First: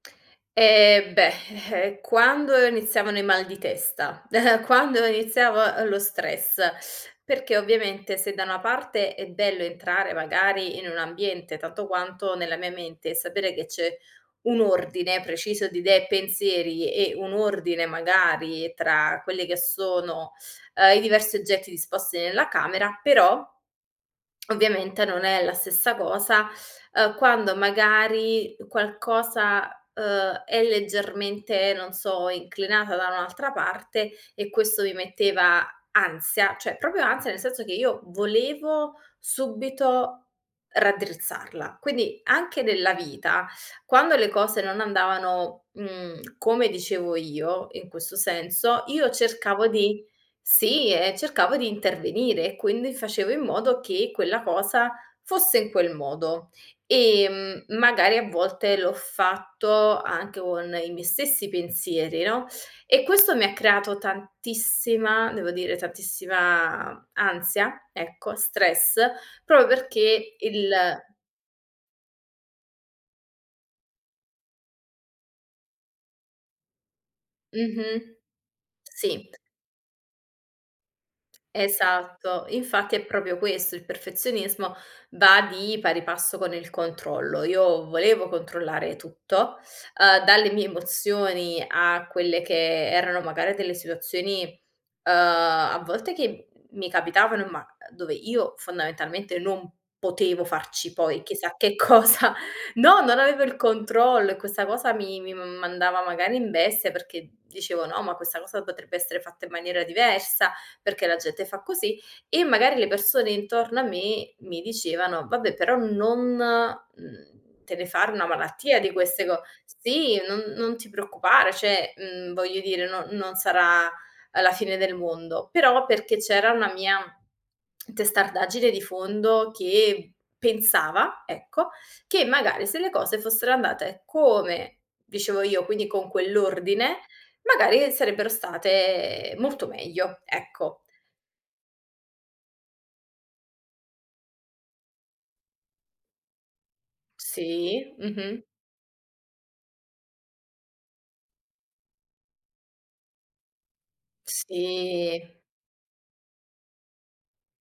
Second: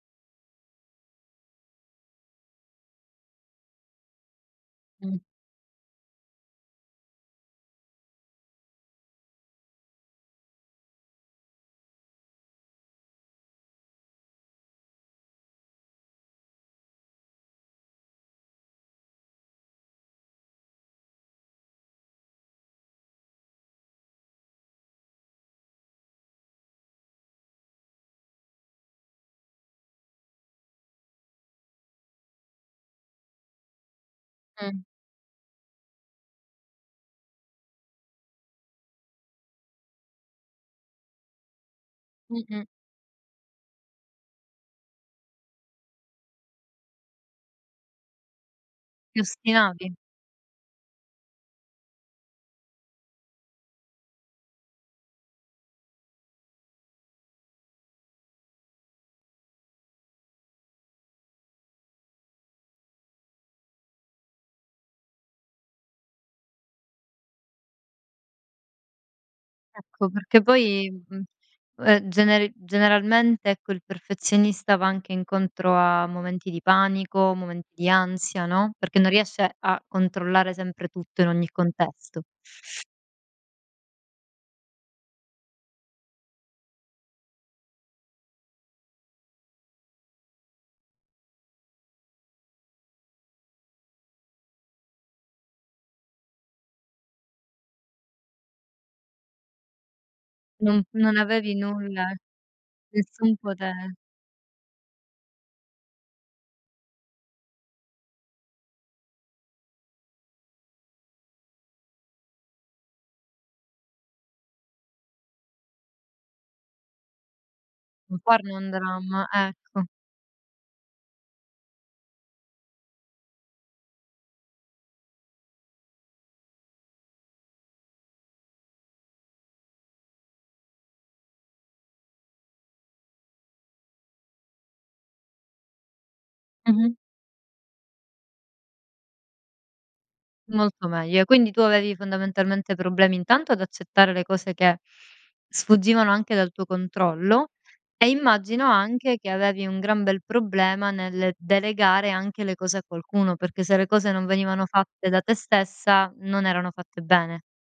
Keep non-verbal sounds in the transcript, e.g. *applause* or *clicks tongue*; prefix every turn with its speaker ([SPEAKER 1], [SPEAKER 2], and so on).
[SPEAKER 1] Eh, beh, *scoffs* quando iniziavano i mal di testa? *chuckles* Quando
[SPEAKER 2] Mh.
[SPEAKER 1] iniziava lo stress? Perché ovviamente se da una parte è bello entrare, magari, in un ambiente tanto quanto nella mia mente, e sapere che c'è un ordine preciso di idee e pensieri, e un ordine, magari, tra quelli che sono, uhm, i diversi oggetti disposti nella camera, però, *clicks tongue* ovviamente non è la stessa cosa, uhm, quando magari qualcosa, uhm, è leggermente, non so, inclinata da un'altra parte, e
[SPEAKER 2] Mh.
[SPEAKER 1] questo mi metteva ansia, cioè, proprio ansia nel senso che io volevo subito raddrizzarla. Quindi, anche
[SPEAKER 2] Mh-mh.
[SPEAKER 1] nella vita, quando le cose non andavano, mhmm, come dicevo io, in questo senso, io
[SPEAKER 2] Ti
[SPEAKER 1] cercavo
[SPEAKER 2] ostinavi?
[SPEAKER 1] di Sì, e cercavo di intervenire, e quindi facevo in modo che quella cosa fosse in quel modo. Ehm, m magari a volte l'ho fatto anche con i miei stessi pensieri, no, e questo mi ha creato tantissima devo dire, tantissima ansia, ecco, stress, proprio
[SPEAKER 2] Ecco,
[SPEAKER 1] perché
[SPEAKER 2] perché
[SPEAKER 1] il
[SPEAKER 2] poi, mhmm, ehm, generi generalmente, ecco, il perfezionista va anche incontro a momenti di panico, momenti di
[SPEAKER 1] Mh-mh.
[SPEAKER 2] ansia, no, perché non
[SPEAKER 1] Sì.
[SPEAKER 2] riesce a controllare sempre tutto, in ogni contesto.
[SPEAKER 1] Esatto. Infatti, è proprio questo, il perfezionismo va di pari passo con il controllo. Io volevo controllare tutto, uhm, dalle mie emozioni a quelle che erano, magari, delle situazioni, uhm, a volte che m mi capitavan ma, uhm, dove io fondamentalmente non potevo
[SPEAKER 2] No
[SPEAKER 1] farci
[SPEAKER 2] non
[SPEAKER 1] poi chissà
[SPEAKER 2] avevi
[SPEAKER 1] che
[SPEAKER 2] nulla,
[SPEAKER 1] cosa. No, non
[SPEAKER 2] nessun
[SPEAKER 1] avevo il
[SPEAKER 2] pote
[SPEAKER 1] controllo, e questa cosa mi mi m mandava magari in bestia perché dicevo: "No. Ma questa cosa potrebbe essere fatta in maniera diversa. Perché la gente fa così?" E magari le persone intorno a me mi dicevano: "Vabbè, però non, mhmm, te ne fare
[SPEAKER 2] Non
[SPEAKER 1] una
[SPEAKER 2] farne un
[SPEAKER 1] malattia di queste
[SPEAKER 2] dramma,
[SPEAKER 1] co
[SPEAKER 2] ecco.
[SPEAKER 1] Sì, non non ti preoccupare. Cioè, mhmm, voglio dire, non non sarà, ehm, la fine del mondo." Però, perché c'era una mia testardaggine *clicks tongue* di fondo che pensava, ecco, che magari se le cose fossero andate come dicevo io, quindi con
[SPEAKER 2] Mh-mh.
[SPEAKER 1] quell'ordine, magari sarebbero state molto meglio. Ecco.
[SPEAKER 2] Molto meglio. Quindi, tu avevi fondamentalmente problemi intanto ad accettare le cose che sfuggivano anche dal tuo controllo,
[SPEAKER 1] Sì.
[SPEAKER 2] e
[SPEAKER 1] Mh-mh.
[SPEAKER 2] immagino, anche che avevi un gran bel problema nel delegare anche le cose a qualcuno, perché se le cose non venivano fatte da te
[SPEAKER 1] Sì.
[SPEAKER 2] stessa non erano fatte bene.